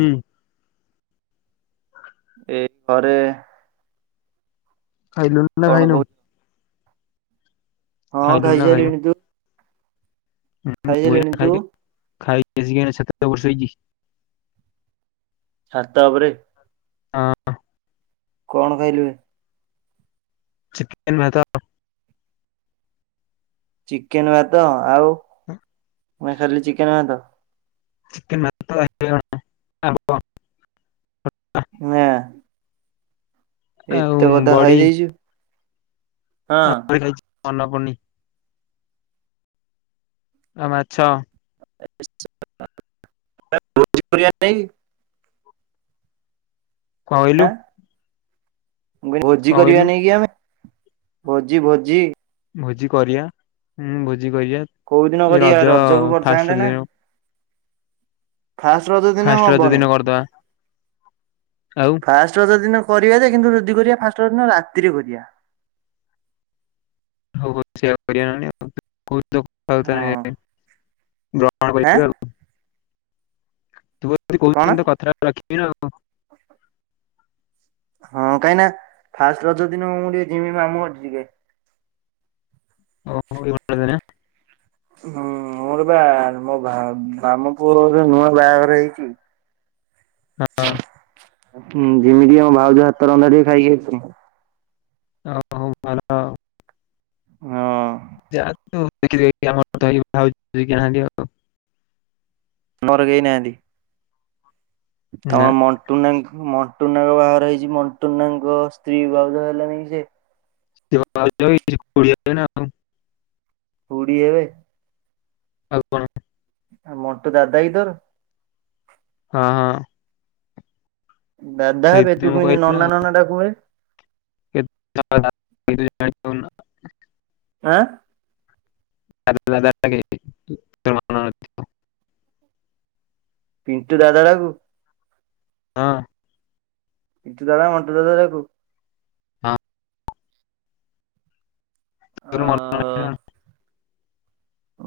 ହୁଁ। ଏ ଘରେ ଖାଇଲୁଣୀ ନା କଣ ଖାଇନୁ? କହୁଛୁ? ହଁ ଖାଇଲୁଣି ନା ଖାଇନୁ? ଖାଇସାଇଲିଣି। ତୁ? ମୁଁ ଏଇନା ଖାଇସାରିଲିଣି ତୁ? ଖାଇକି, ଖାଇକି ଆସିକି ଏଇନା ଛାତ ଉପରେ ଶୋଇଚି। ଛାତ ଉପରେ? ହଁ। କଣ ଖାଇଲୁ ବେ? ଚିକେନ ଭାତ। ଚିକେନ ଭାତ ଆଉ ଏ। ମାନେ ଖାଲି ଚିକେନ ଭାତ? [unintelligible] ନା। ଆଉ ଏତେ କଥା ଖାଇ ଦେଇଚୁ। ଆହୁରି ଖାଇଚି ମନେପଡୁନି। ଆଉ ମାଛ। [unintelligible] ଭୋଜି କରିବା ନାହିଁକି? କଣ କହିଲୁ? ଆଁ ମୁଁ କହିଲି ଭୋଜି କଣ କରିବା କହିଲୁ ନେଇକି ଆମେ, ଭୋଜି ଭୋଜି? ଭୋଜି କରିବା ହୁଁ ଭୋଜି କରିବା। କୋଉ ଦିନ ଏ କରିବା ରଜ ରଜକୁ କରିଥାନ୍ତେ ଫାଷ୍ଟ ନା ରଜ ଦିନ। ଫାଷ୍ଟ ରଜ ଦିନ ଫାଷ୍ଟ ରଜ ହବନି। ଦିନ କରିଦବା ଆଉ ଫାଷ୍ଟ ରଜ ଦିନ କରିବା ଯେ କିନ୍ତୁ ଯଦି କରିବା ଫାଷ୍ଟ ରଜ ଦିନ ରାତିରେ କରିବା। [unintelligible] ତୁ ଯଦି ହଁ ଆଁ କଣ? କହୁଚୁ ତ କଥା ଟା ରଖିବି ନା ଆଉ। ହଁ କାହିଁକି ନା, ଫାଷ୍ଟ ରଜ ଦିନ ମୁଁ ଟିକେ ଯିମି ମାମୁଁ ଘରଟି ଟିକେ। [unintelligible] ହୁଁ ମୋର ବା ମୋ ବା ମାମୁଁ ପୁଅ ନୂଆ ବାହାଘର ହେଇଚି। ହଁ। ହୁଁ ଯିମି ଟିକେ ମୋ ଭାଉଜ ହାତ ରନ୍ଧାର ଟିକେ ଖାଇକି ଆସିବି। [unintelligible] ହଁ। ଯା ତୁ [unintelligible] [unintelligible] କେହି ନାହାନ୍ତି। ନା [unintelligible] ମଣ୍ଟୁନା ମଣ୍ଟୁନାଙ୍କ ବାହାଘର ହେଇଚି, ମଣ୍ଟୁନାଙ୍କ ସ୍ତ୍ରୀ ଭାଉଜ ହେଲାନି କି ସିଏ। [unintelligible] ଖୁଡୀ ହେବେ। ଆଉ କଣ? ଆଉ ମଣ୍ଟୁ ଦାଦା କି ତୋର? ହଁ ହଁ। ଦାଦା ହେବେ ସେଇଥିପାଇଁ ତୁ ମୁଁ କେମତି କହିଲି ନା ଆଉ। ନନା ନନା ଡାକୁବେ? [unintelligible] ଆଁ? [unintelligible] ପିଣ୍ଟୁ ଦାଦା ଡ଼ାକୁ। ହଁ। ପିଣ୍ଟୁ ଦାଦା, ମଣ୍ଟୁ ଦାଦା ଯାକୁ। ଅ ତୋର ମ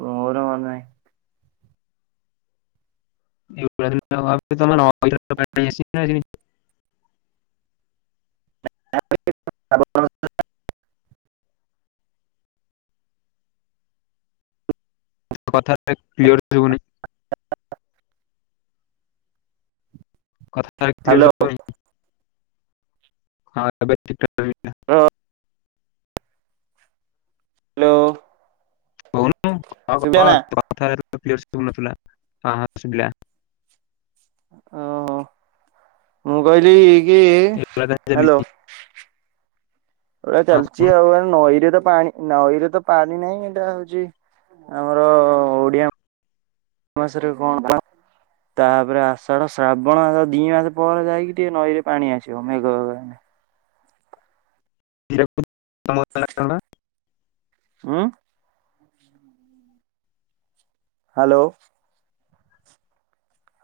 ମୋର ମନେ ନାଇଁ। ଏଗୁଡା [unintelligible] [inaudible] କଥାଟା କ୍ଲିୟର ଶୁଭୁନି। ଆ ଟା। କଥା କ୍ଲିୟର ହ୍ୟାଲୋ ଶୁଭୁନି ହଁ ଏବେ ଠିକ ଠାକ ଶୁଭିଲା। ର ହାଲୋ। କହୁନୁ କହ କହ ନା? ତୋ କଥା [unintelligible] କ୍ଲିୟର ଶୁଭୁ ନଥିଲା ହଁ ହଁ ଶୁଭିଲା। ଓହୋ ମୁଁ କହିଲି କି ଏଇଭଳିଆ ତାହେଲେ ହାଲୋ। ଚାଲିଛି। ଏ [unintelligible] ହଁ କୁହନ୍ତୁ। ଚାଲିଚି ଆଉ ନଈରେ ତ ପାଣି। ନଈରେ ତ ପାଣି ନାହିଁ ଏଇଟା ହଉଛି ଆମର ଓଡିଆ। ନସ ରେ କଣ [unintelligible] ତାପରେ ଆଷାଢ ଶ୍ରାବଣ ମାସ ଦି ମାସ ପରେ ଯାଇକି ଟିକେ ନଈରେ ପାଣି ଆସିବ ମେଘ ହୀରାକୁ [inaudible] ହୁଁ। ହୁଁ ହୁଁ। ହାଲୋ।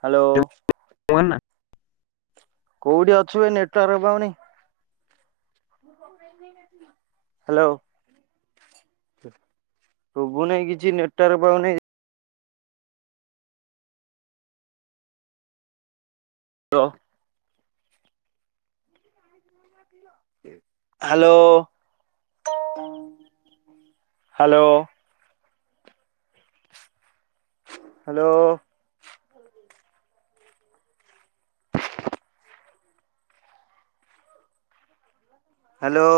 ହାଲୋ। କୁହ ନା। କୋଉଠି ଅଛୁ ଏ ନେଟୱାର୍କ ପାଉନି? [inaudible] ହାଲୋ। ସୁଭୁ ନାଇ କିଛି ନେଟୱାର୍କ ପାଉନି ଲ ହାଲୋ ହାଲୋ। ହାଲୋ। ହାଲୋ।